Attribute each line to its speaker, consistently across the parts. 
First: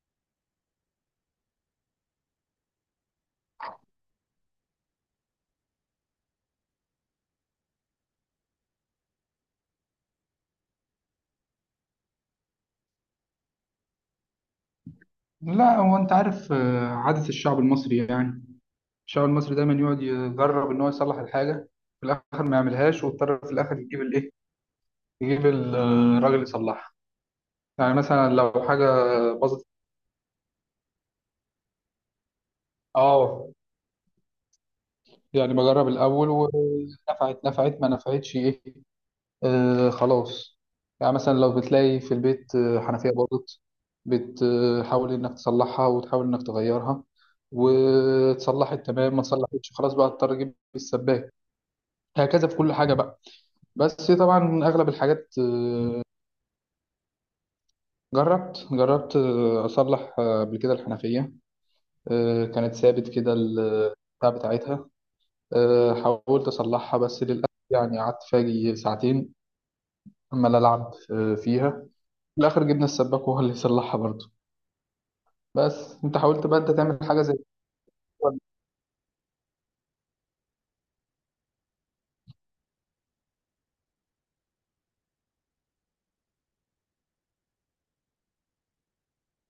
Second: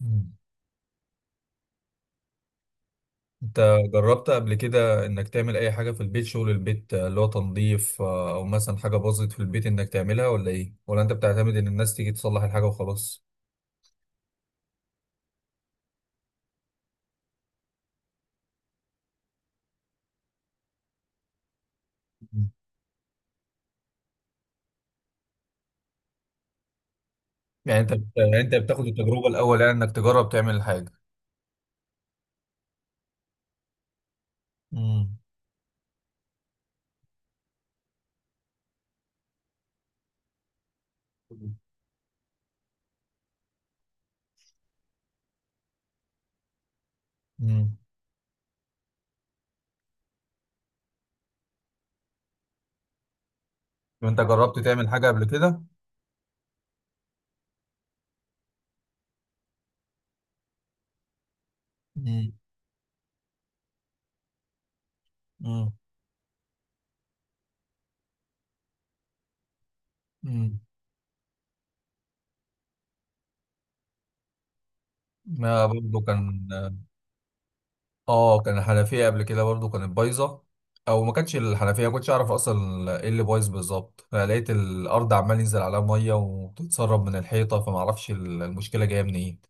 Speaker 1: مم. انت جربت قبل كده انك تعمل اي حاجة في البيت، شغل البيت، اللي هو تنظيف، او مثلا حاجة باظت في البيت، انك تعملها ولا ايه، ولا انت بتعتمد ان الناس تيجي تصلح الحاجة وخلاص؟
Speaker 2: لا، هو انت عارف، عادة الشعب المصري، يعني الشعب المصري دايما يقعد يجرب ان هو يصلح الحاجة. في الاخر
Speaker 1: مم.
Speaker 2: ما يعملهاش، واضطر في الاخر يجيب الايه، يجيب الراجل يصلحها. يعني مثلا
Speaker 1: يعني
Speaker 2: لو
Speaker 1: انت بتاخد
Speaker 2: حاجة
Speaker 1: التجربة الاول،
Speaker 2: باظت،
Speaker 1: يعني انك تجرب تعمل الحاجة.
Speaker 2: اه،
Speaker 1: امم.
Speaker 2: يعني بجرب الاول، ونفعت نفعت، ما نفعتش ايه، آه خلاص. يعني مثلا لو بتلاقي في البيت حنفية باظت، بتحاول انك تصلحها وتحاول انك تغيرها.
Speaker 1: امم.
Speaker 2: وتصلحت تمام، ما تصلحتش خلاص بقى اضطر اجيب السباك. هكذا في كل حاجة بقى. بس
Speaker 1: وانت جربت
Speaker 2: طبعا.
Speaker 1: تعمل
Speaker 2: أغلب
Speaker 1: حاجة قبل
Speaker 2: الحاجات،
Speaker 1: كده؟
Speaker 2: جربت أصلح قبل كده الحنفية.
Speaker 1: امم.
Speaker 2: كانت ثابت كده البتاع بتاعتها. حاولت أصلحها بس للأسف، يعني قعدت فاجي ساعتين عمال
Speaker 1: امم.
Speaker 2: ألعب فيها. في الآخر جبنا السباك وهو اللي يصلحها برضه.
Speaker 1: ما برضه
Speaker 2: بس أنت حاولت
Speaker 1: كان.
Speaker 2: بقى أنت تعمل حاجة زي كده ولا؟
Speaker 1: اه، كان الحنفيه قبل كده برضو كانت بايظه. او ما كانتش الحنفيه، ما كنتش اعرف اصلا ايه اللي بايظ بالظبط، فلقيت الارض عمال ينزل عليها ميه وبتتسرب من الحيطه، فما اعرفش المشكله جايه منين.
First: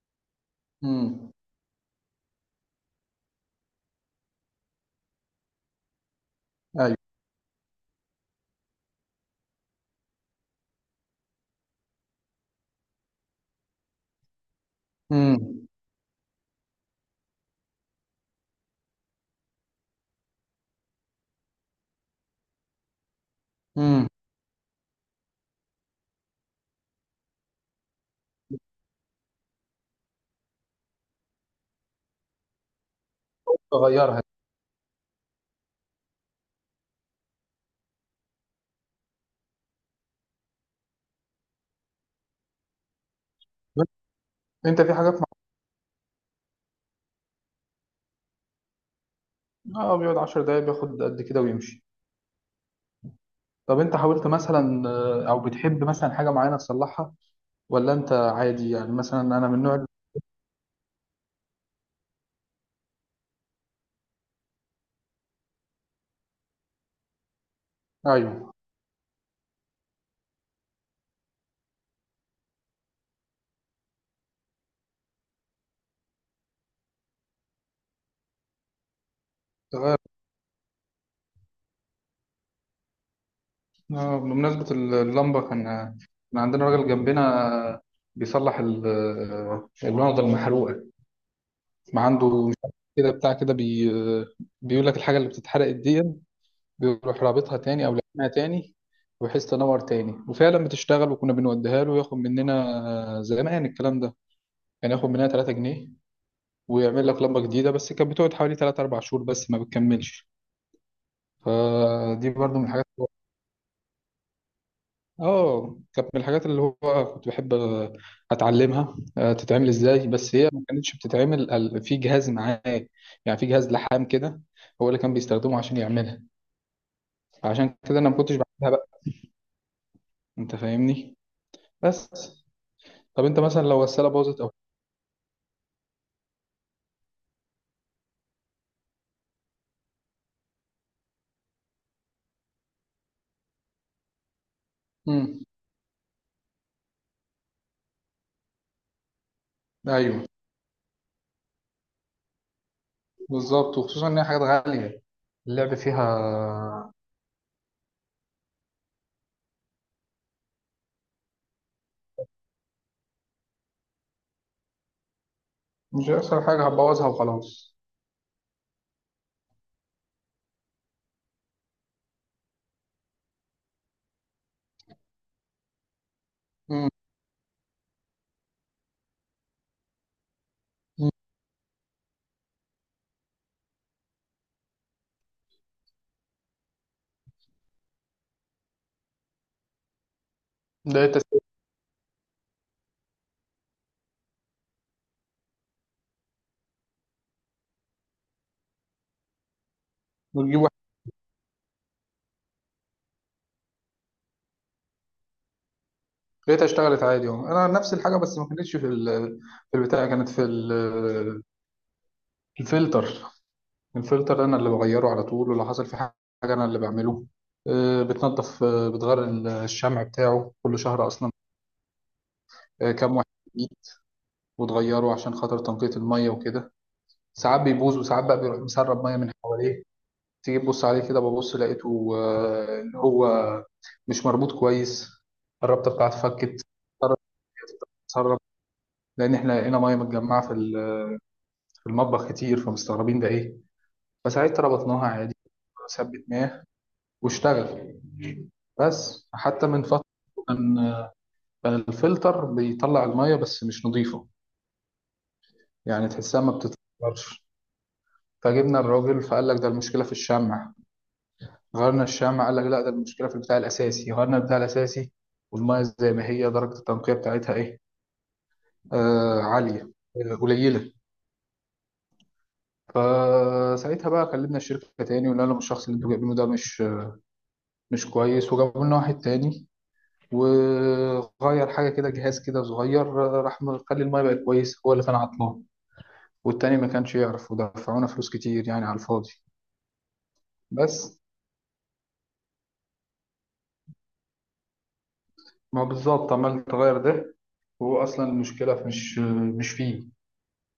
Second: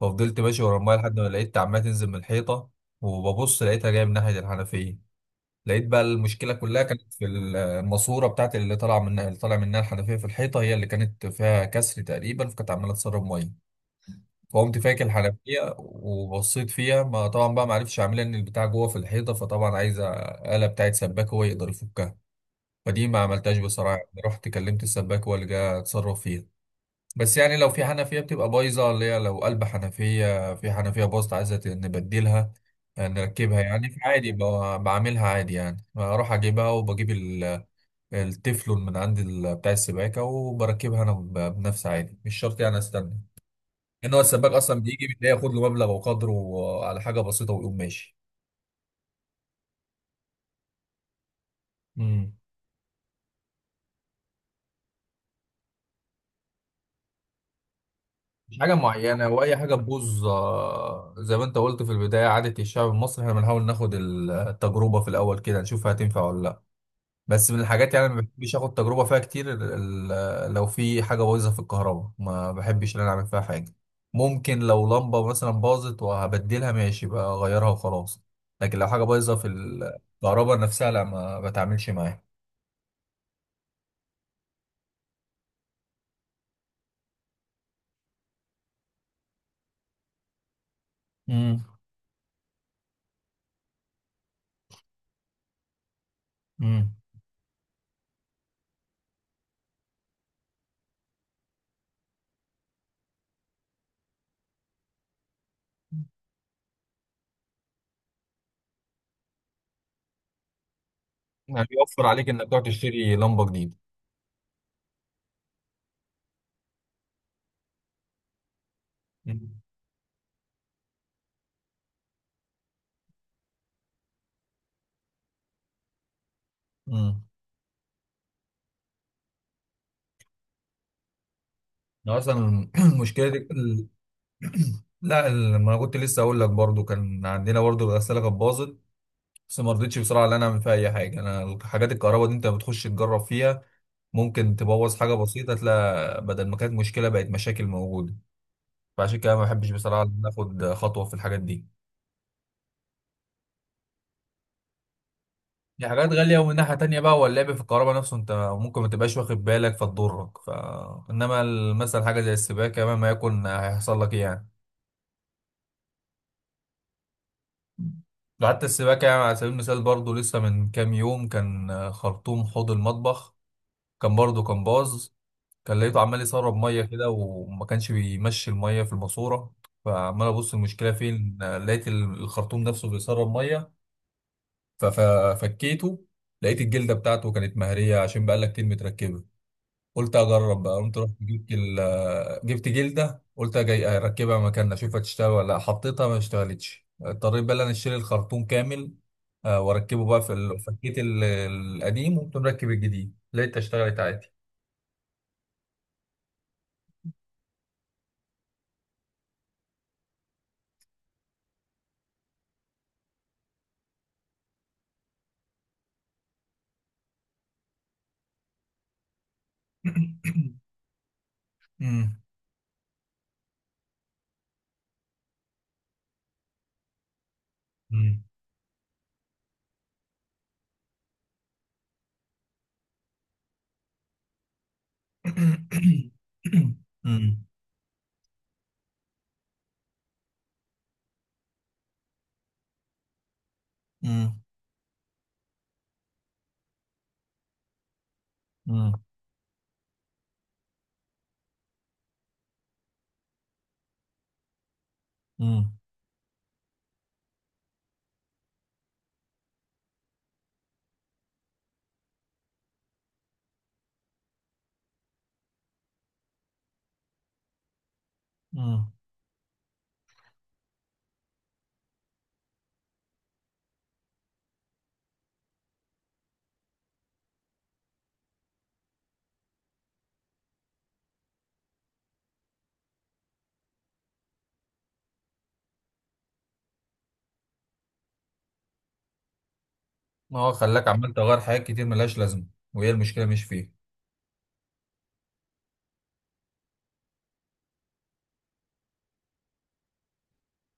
Speaker 1: ففضلت ماشي ورا الميه لحد ما
Speaker 2: امم،
Speaker 1: لقيت عمال تنزل من الحيطه، وببص لقيتها جايه من ناحيه الحنفيه. لقيت بقى المشكله كلها
Speaker 2: أيوه،
Speaker 1: كانت في الماسوره بتاعت اللي طالع منها الحنفيه في الحيطه، هي اللي كانت فيها كسر تقريبا، فكانت عماله تسرب ميه. فقمت فاكر
Speaker 2: امم،
Speaker 1: الحنفيه وبصيت فيها، ما طبعا بقى ما عرفتش اعملها، ان البتاع جوه في الحيطه، فطبعا عايز آلة بتاعت سباك هو يقدر يفكها. فدي ما عملتهاش بصراحه،
Speaker 2: امم،
Speaker 1: يعني رحت كلمت السباك هو اللي جه اتصرف فيها. بس يعني لو في حنفيه بتبقى بايظه، اللي هي لو قلب حنفيه في حنفيه باظت عايزه نبدلها، نركبها يعني
Speaker 2: تغيرها.
Speaker 1: عادي، بعملها عادي، يعني اروح اجيبها وبجيب التefلون من عند بتاع السباكه وبركبها انا، بنفسي عادي، مش شرط يعني استنى ان هو السباك اصلا
Speaker 2: أنت في
Speaker 1: بيجي
Speaker 2: حاجات مع...
Speaker 1: بتلاقيه ياخد له مبلغ وقدره على حاجه بسيطه ويقوم ماشي.
Speaker 2: آه، بيقعد 10 دقايق بياخد قد كده ويمشي.
Speaker 1: امم.
Speaker 2: طب انت حاولت مثلا، او بتحب مثلا حاجه معينه تصلحها، ولا انت
Speaker 1: مش
Speaker 2: عادي؟
Speaker 1: حاجه
Speaker 2: يعني مثلا
Speaker 1: معينه،
Speaker 2: انا من
Speaker 1: واي
Speaker 2: النوع
Speaker 1: حاجه
Speaker 2: اللي-.
Speaker 1: تبوظ، زي ما انت قلت في البدايه، عاده الشعب المصري، احنا بنحاول ناخد التجربه في الاول كده نشوف هتنفع ولا لا. بس من الحاجات يعني ما
Speaker 2: ايوه،
Speaker 1: بحبش اخد تجربه فيها كتير. لو في حاجه بايظه في الكهرباء ما بحبش ان انا اعمل فيها حاجه. ممكن لو لمبه مثلا باظت وهبدلها ماشي، بقى اغيرها وخلاص. لكن لو حاجه بايظه في
Speaker 2: تغير.
Speaker 1: الكهرباء نفسها، لا، ما بتعاملش معاها.
Speaker 2: بمناسبه اللمبه، كان عندنا راجل جنبنا بيصلح الونضه المحروقه. ما عنده، مش عارف كده، بتاع كده، بي، آه، بيقول لك الحاجه اللي بتتحرق دي
Speaker 1: امم.
Speaker 2: بيروح رابطها تاني او لازمها تاني بحيث تنور تاني، وفعلا بتشتغل. وكنا بنوديها له وياخد مننا. زمان الكلام ده كان ياخد مننا 3 جنيه، ويعمل لك لمبة جديدة. بس كانت بتقعد حوالي 3 4 شهور بس، ما بتكملش.
Speaker 1: يعني بيوفر عليك
Speaker 2: فدي
Speaker 1: انك
Speaker 2: برضو
Speaker 1: تروح
Speaker 2: من الحاجات.
Speaker 1: تشتري لمبه جديده.
Speaker 2: اه، كانت من الحاجات اللي هو كنت بحب اتعلمها تتعمل ازاي. بس هي ما كانتش بتتعمل في جهاز معاه. يعني في جهاز لحام كده، هو اللي كان بيستخدمه عشان يعملها.
Speaker 1: امم.
Speaker 2: عشان كده انا ما كنتش بعملها بقى. انت فاهمني. بس.
Speaker 1: أنا اصلا
Speaker 2: طب
Speaker 1: المشكله دي
Speaker 2: انت مثلا لو الغسالة باظت او...
Speaker 1: لا، ما انا كنت لسه اقول لك برضو، كان عندنا برضو الغساله كانت باظت، بس ما رضيتش بصراحه ان انا اعمل فيها اي حاجه. انا حاجات الكهرباء دي انت بتخش تجرب فيها، ممكن تبوظ حاجه
Speaker 2: امم،
Speaker 1: بسيطه، تلاقي بدل ما كانت مشكله بقت مشاكل موجوده. فعشان كده ما بحبش بصراحه ان
Speaker 2: ايوه،
Speaker 1: أنا اخد خطوه في الحاجات دي.
Speaker 2: بالظبط، وخصوصا ان هي حاجات غالية اللعب
Speaker 1: دي
Speaker 2: فيها.
Speaker 1: حاجات غالية، ومن ناحية تانية بقى هو اللعب في الكهرباء نفسه انت ممكن ما تبقاش واخد بالك فتضرك، انما مثلا حاجة زي السباكة مهما يكون هيحصل لك ايه يعني.
Speaker 2: مش هيحصل حاجة، هبوظها وخلاص.
Speaker 1: ده حتى السباكة يعني على سبيل المثال، برضو لسه من كام يوم كان خرطوم حوض المطبخ، كان برضو كان باظ. كان لقيته عمال يسرب مية
Speaker 2: امم،
Speaker 1: كده، وما كانش بيمشي المية في الماسورة. فعمال ابص المشكلة فين، لقيت الخرطوم نفسه بيسرب مية. ففكيته، لقيت الجلدة بتاعته كانت مهرية عشان بقالها كتير متركبة. قلت اجرب بقى، قمت رحت
Speaker 2: لقيت
Speaker 1: جبت جلده، قلت جاي اركبها مكاننا اشوفها تشتغل ولا لا. حطيتها ما اشتغلتش، اضطريت بقى إن انا اشتري الخرطوم كامل، واركبه بقى
Speaker 2: بتجيب واحد،
Speaker 1: فكيت القديم وقمت مركب الجديد، لقيتها اشتغلت عادي.
Speaker 2: لقيتها اشتغلت عادي اهو. انا نفس الحاجه بس ما كانتش في ال... في البتاع، كانت في ال... الفلتر. الفلتر انا اللي بغيره على طول، ولو حصل في حاجه انا اللي بعمله. بتنضف، بتغير الشمع بتاعه كل شهر اصلا.
Speaker 1: مم.
Speaker 2: كام واحد جديد، وتغيره عشان خاطر تنقية الميه وكده. ساعات بيبوظ،
Speaker 1: مم.
Speaker 2: وساعات بقى بيروح مسرب ميه من حواليه. تيجي تبص عليه كده، ببص لقيته ان هو مش مربوط كويس، الرابطه بتاعته فكت،
Speaker 1: مم.
Speaker 2: اتسرب، لان احنا لقينا ميه متجمعه في المطبخ كتير، فمستغربين ده ايه.
Speaker 1: مم.
Speaker 2: فساعتها ربطناها عادي وثبتناه واشتغل.
Speaker 1: مم.
Speaker 2: بس حتى من فتره، كان كان الفلتر بيطلع الميه بس مش نظيفه،
Speaker 1: مم.
Speaker 2: يعني تحسها ما بتتفلترش. فجبنا الراجل فقال لك ده المشكله في الشمع، غيرنا الشمع، قال لك لا، ده المشكله في البتاع الاساسي، غيرنا البتاع الاساسي. والميه زي ما هي، درجه التنقيه بتاعتها ايه؟
Speaker 1: مم.
Speaker 2: آه عاليه، قليله. فساعتها بقى كلمنا الشركه تاني وقلنا لهم الشخص اللي انتوا جايبينه ده مش كويس، وجابوا لنا واحد تاني، وغير حاجة كده، جهاز كده صغير، راح مخلي المايه بقت كويسة. هو اللي كان عطلان، والتاني ما كانش يعرف، ودفعونا فلوس كتير يعني على الفاضي.
Speaker 1: هو خلاك عمال
Speaker 2: بس
Speaker 1: تغير حاجات كتير ملهاش لازمه، وهي المشكله مش فيه.
Speaker 2: ما هو بالظبط عمال تغير ده، وهو أصلا المشكلة مش فيه.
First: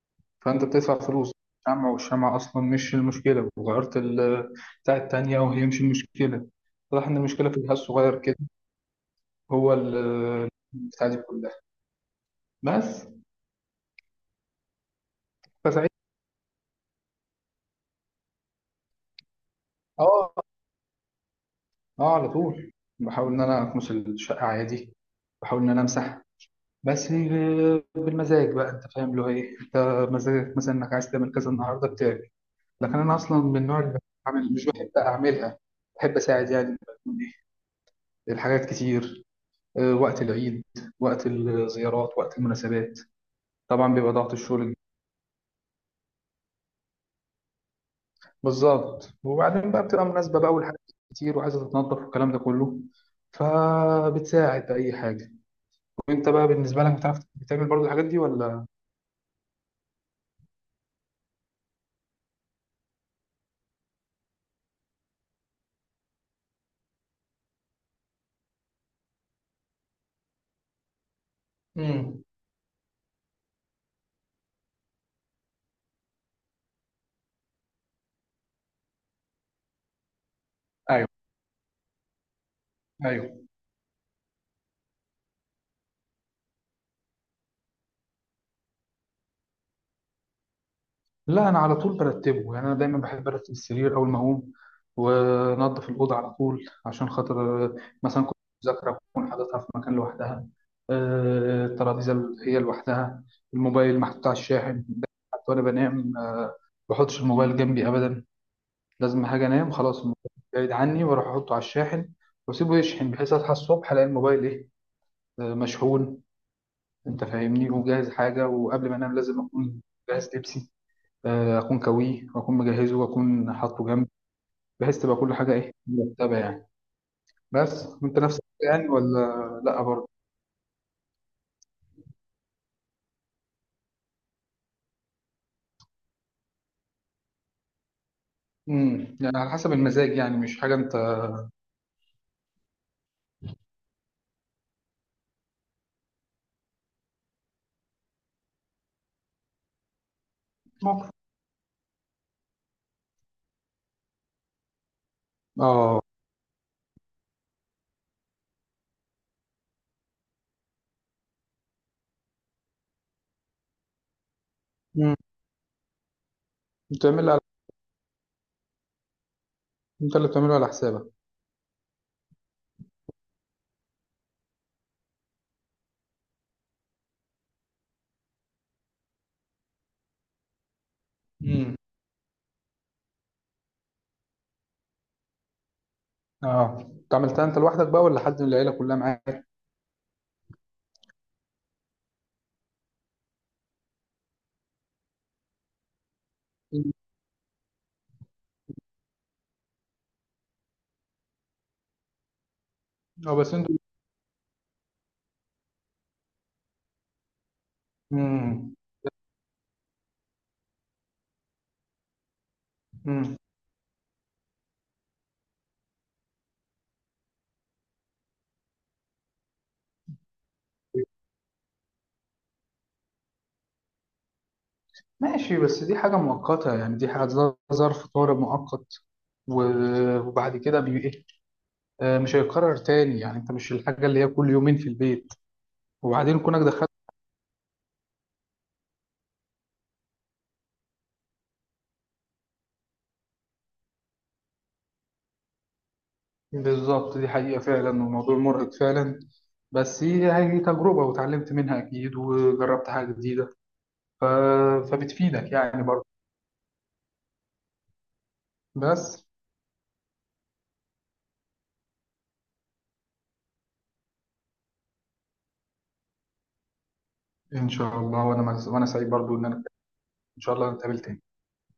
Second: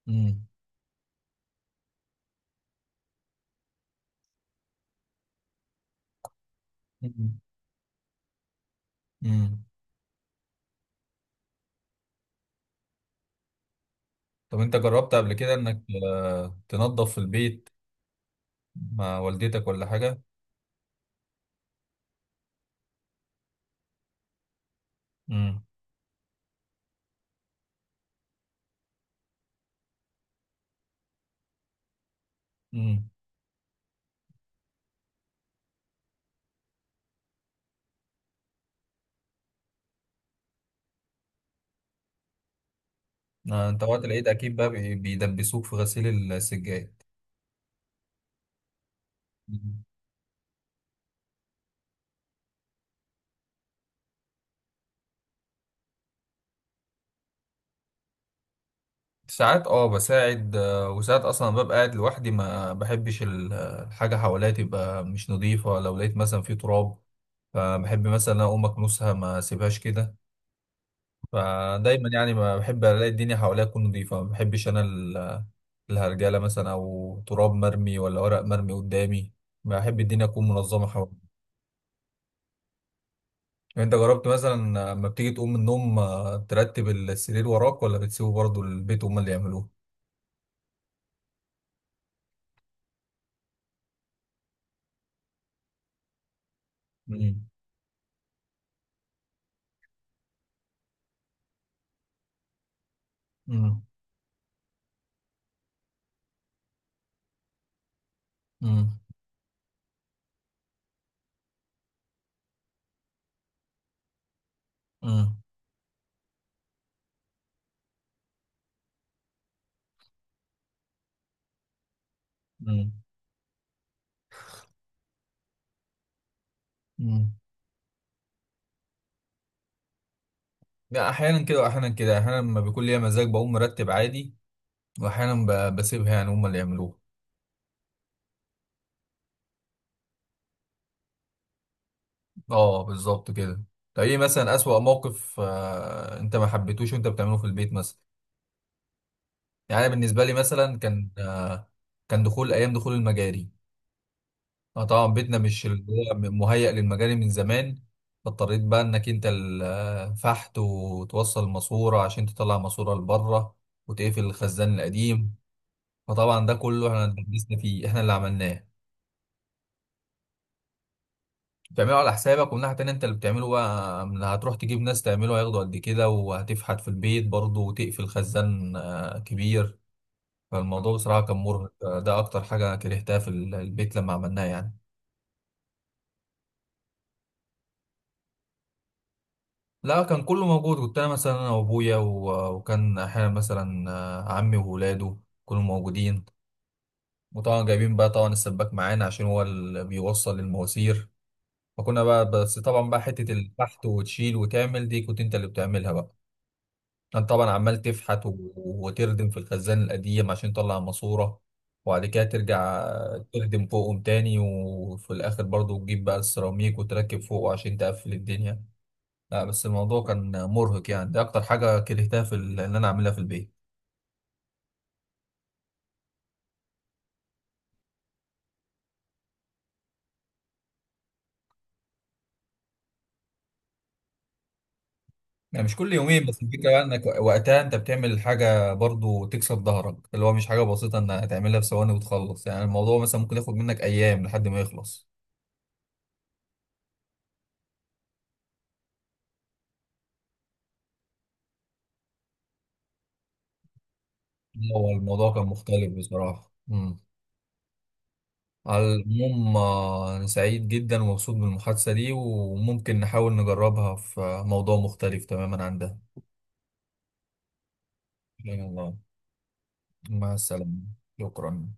Speaker 1: مم.
Speaker 2: فأنت بتدفع فلوس شمع، والشمع أصلا مش المشكلة، وغيرت بتاع التانية وهي مش المشكلة. واضح إن المشكلة في الجهاز الصغير كده،
Speaker 1: مم.
Speaker 2: هو بتاع دي كلها. بس.
Speaker 1: طب انت جربت قبل كده انك
Speaker 2: فساعتها،
Speaker 1: تنظف في البيت مع والدتك ولا حاجة؟
Speaker 2: اه، اه، على طول بحاول ان انا اكنس الشقه عادي، بحاول
Speaker 1: امم.
Speaker 2: ان انا امسح. بس بالمزاج بقى، انت فاهم اللي هو ايه، انت مزاجك مثلا انك عايز تعمل كذا النهارده بتعمل. لكن
Speaker 1: امم.
Speaker 2: انا اصلا من النوع اللي بعمل، مش بحب اعملها. بحب اساعد يعني لما يكون ايه، الحاجات كتير، وقت العيد، وقت الزيارات، وقت المناسبات.
Speaker 1: انت
Speaker 2: طبعا
Speaker 1: وقت
Speaker 2: بيبقى
Speaker 1: العيد
Speaker 2: ضغط
Speaker 1: اكيد بقى
Speaker 2: الشغل.
Speaker 1: بيدبسوك في غسيل السجاد.
Speaker 2: بالظبط، وبعدين
Speaker 1: مم.
Speaker 2: بقى بتبقى مناسبه بقى، والحاجات كتير وعايزه تتنظف والكلام ده كله، فبتساعد بأي حاجه. وانت بقى بالنسبه لك بتعرف بتعمل برضو الحاجات دي ولا؟
Speaker 1: ساعات بساعد، وساعات اصلا ببقى قاعد لوحدي، ما بحبش الحاجة حواليا تبقى مش نظيفة، لو لقيت مثلا في تراب فبحب مثلا اقوم اكنسها ما اسيبهاش كده. فدايما
Speaker 2: امم،
Speaker 1: يعني ما بحب الاقي الدنيا حواليا تكون نظيفه، ما بحبش انا الهرجله مثلا او تراب مرمي ولا ورق مرمي قدامي. بحب الدنيا تكون منظمه
Speaker 2: ايوه،
Speaker 1: حواليا.
Speaker 2: ايوه.
Speaker 1: يعني انت جربت مثلا لما بتيجي تقوم من النوم ترتب السرير وراك، ولا بتسيبه برضه البيت هم اللي يعملوه؟
Speaker 2: لا، انا على طول برتبه، يعني انا دايما بحب ارتب السرير اول ما اقوم، وانضف الاوضه على طول عشان
Speaker 1: مم.
Speaker 2: خاطر مثلا كنت مذاكره اكون حاططها في مكان لوحدها. الترابيزه اللي هي لوحدها،
Speaker 1: مم.
Speaker 2: الموبايل محطوط على الشاحن ده. حتى وانا بنام ما بحطش الموبايل جنبي ابدا.
Speaker 1: مم.
Speaker 2: لازم حاجه، انام خلاص الموبايل بعيد عني، واروح احطه على الشاحن واسيبه يشحن بحيث اصحى الصبح الاقي الموبايل ايه،
Speaker 1: مم.
Speaker 2: مشحون. انت فاهمني، وجاهز حاجه. وقبل ما انام لازم اكون جاهز لبسي، اكون كويه، واكون
Speaker 1: مم.
Speaker 2: مجهزه، واكون حاطه جنبي، بحيث تبقى كل حاجه ايه، مرتبه يعني.
Speaker 1: مم.
Speaker 2: بس وانت نفس الحاجة يعني ولا؟ لا برضه.
Speaker 1: لا، احيانا كده واحيانا كده، احيانا لما بيكون ليا مزاج بقوم مرتب عادي، واحيانا بسيبها يعني هم اللي يعملوه.
Speaker 2: امم، يعني على حسب المزاج يعني مش حاجه انت.
Speaker 1: اه، بالظبط كده. طب ايه مثلا اسوأ موقف انت ما حبيتوش وانت بتعمله في البيت مثلا؟ يعني أنا بالنسبه لي مثلا كان
Speaker 2: موقف.
Speaker 1: آه كان دخول ايام دخول المجاري. اه، طبعا بيتنا مش اللي
Speaker 2: اه.
Speaker 1: هو مهيأ للمجاري من زمان، فاضطريت بقى انك انت الفحت وتوصل ماسوره عشان تطلع ماسوره لبره وتقفل الخزان
Speaker 2: امم.
Speaker 1: القديم. فطبعا ده كله احنا
Speaker 2: بتعملها على...
Speaker 1: اتدبسنا فيه، احنا اللي عملناه.
Speaker 2: انت اللي بتعمله على حسابك.
Speaker 1: بتعمله على حسابك، ومن ناحية تانية انت اللي بتعمله بقى، هتروح تجيب ناس تعمله، هياخدوا قد كده، وهتفحت في البيت برضه وتقفل خزان كبير. فالموضوع بصراحة كان مرهق،
Speaker 2: امم.
Speaker 1: ده أكتر حاجة كرهتها في البيت لما عملناه يعني.
Speaker 2: اه، انت عملتها انت لوحدك بقى ولا حد من العيله كلها معاك؟
Speaker 1: لا، كان كله موجود، كنت أنا مثلا، أنا وأبويا وكان أحيانا مثلا عمي وولاده كلهم موجودين.
Speaker 2: مم.
Speaker 1: وطبعا جايبين بقى طبعا السباك معانا عشان هو اللي بيوصل المواسير. فكنا بقى، بس طبعا بقى حتة
Speaker 2: اه، بس انتوا.
Speaker 1: الفحت وتشيل وتعمل دي كنت انت اللي بتعملها بقى. انت طبعا عمال تفحت
Speaker 2: امم.
Speaker 1: وتردم في الخزان القديم عشان تطلع ماسورة، وبعد كده ترجع
Speaker 2: امم.
Speaker 1: تردم فوقهم تاني، وفي الاخر برضو تجيب بقى السيراميك وتركب فوقه عشان تقفل الدنيا. لا، بس الموضوع كان مرهق يعني، ده اكتر حاجة كرهتها في ان انا اعملها في البيت.
Speaker 2: ماشي، بس دي حاجة مؤقتة، يعني دي حاجة ظرف طارئ مؤقت، وبعد كده بي إيه؟ مش هيتكرر تاني، يعني انت مش الحاجة اللي هي كل يومين في البيت.
Speaker 1: يعني مش كل يومين،
Speaker 2: وبعدين
Speaker 1: بس
Speaker 2: كونك
Speaker 1: الفكرة بقى
Speaker 2: دخلت،
Speaker 1: انك وقتها انت بتعمل حاجة برضو تكسب ظهرك، اللي هو مش حاجة بسيطة انك هتعملها في ثواني وتخلص، يعني الموضوع مثلا ممكن ياخد منك ايام لحد ما يخلص.
Speaker 2: بالظبط دي حقيقة فعلا، وموضوع مرهق فعلا. بس هي تجربة وتعلمت منها أكيد، وجربت حاجة جديدة، ف...
Speaker 1: هو الموضوع كان
Speaker 2: فبتفيدك يعني
Speaker 1: مختلف
Speaker 2: برضه.
Speaker 1: بصراحة. مم. على
Speaker 2: بس،
Speaker 1: العموم، أنا سعيد جدا ومبسوط بالمحادثة دي، وممكن نحاول نجربها في موضوع مختلف تماما عن ده.
Speaker 2: إن شاء الله.
Speaker 1: إن
Speaker 2: وأنا
Speaker 1: شاء
Speaker 2: وأنا
Speaker 1: الله.
Speaker 2: سعيد برضه إن أنا.
Speaker 1: مع
Speaker 2: إن شاء الله
Speaker 1: السلامة.
Speaker 2: نتقابل تاني.
Speaker 1: شكرا.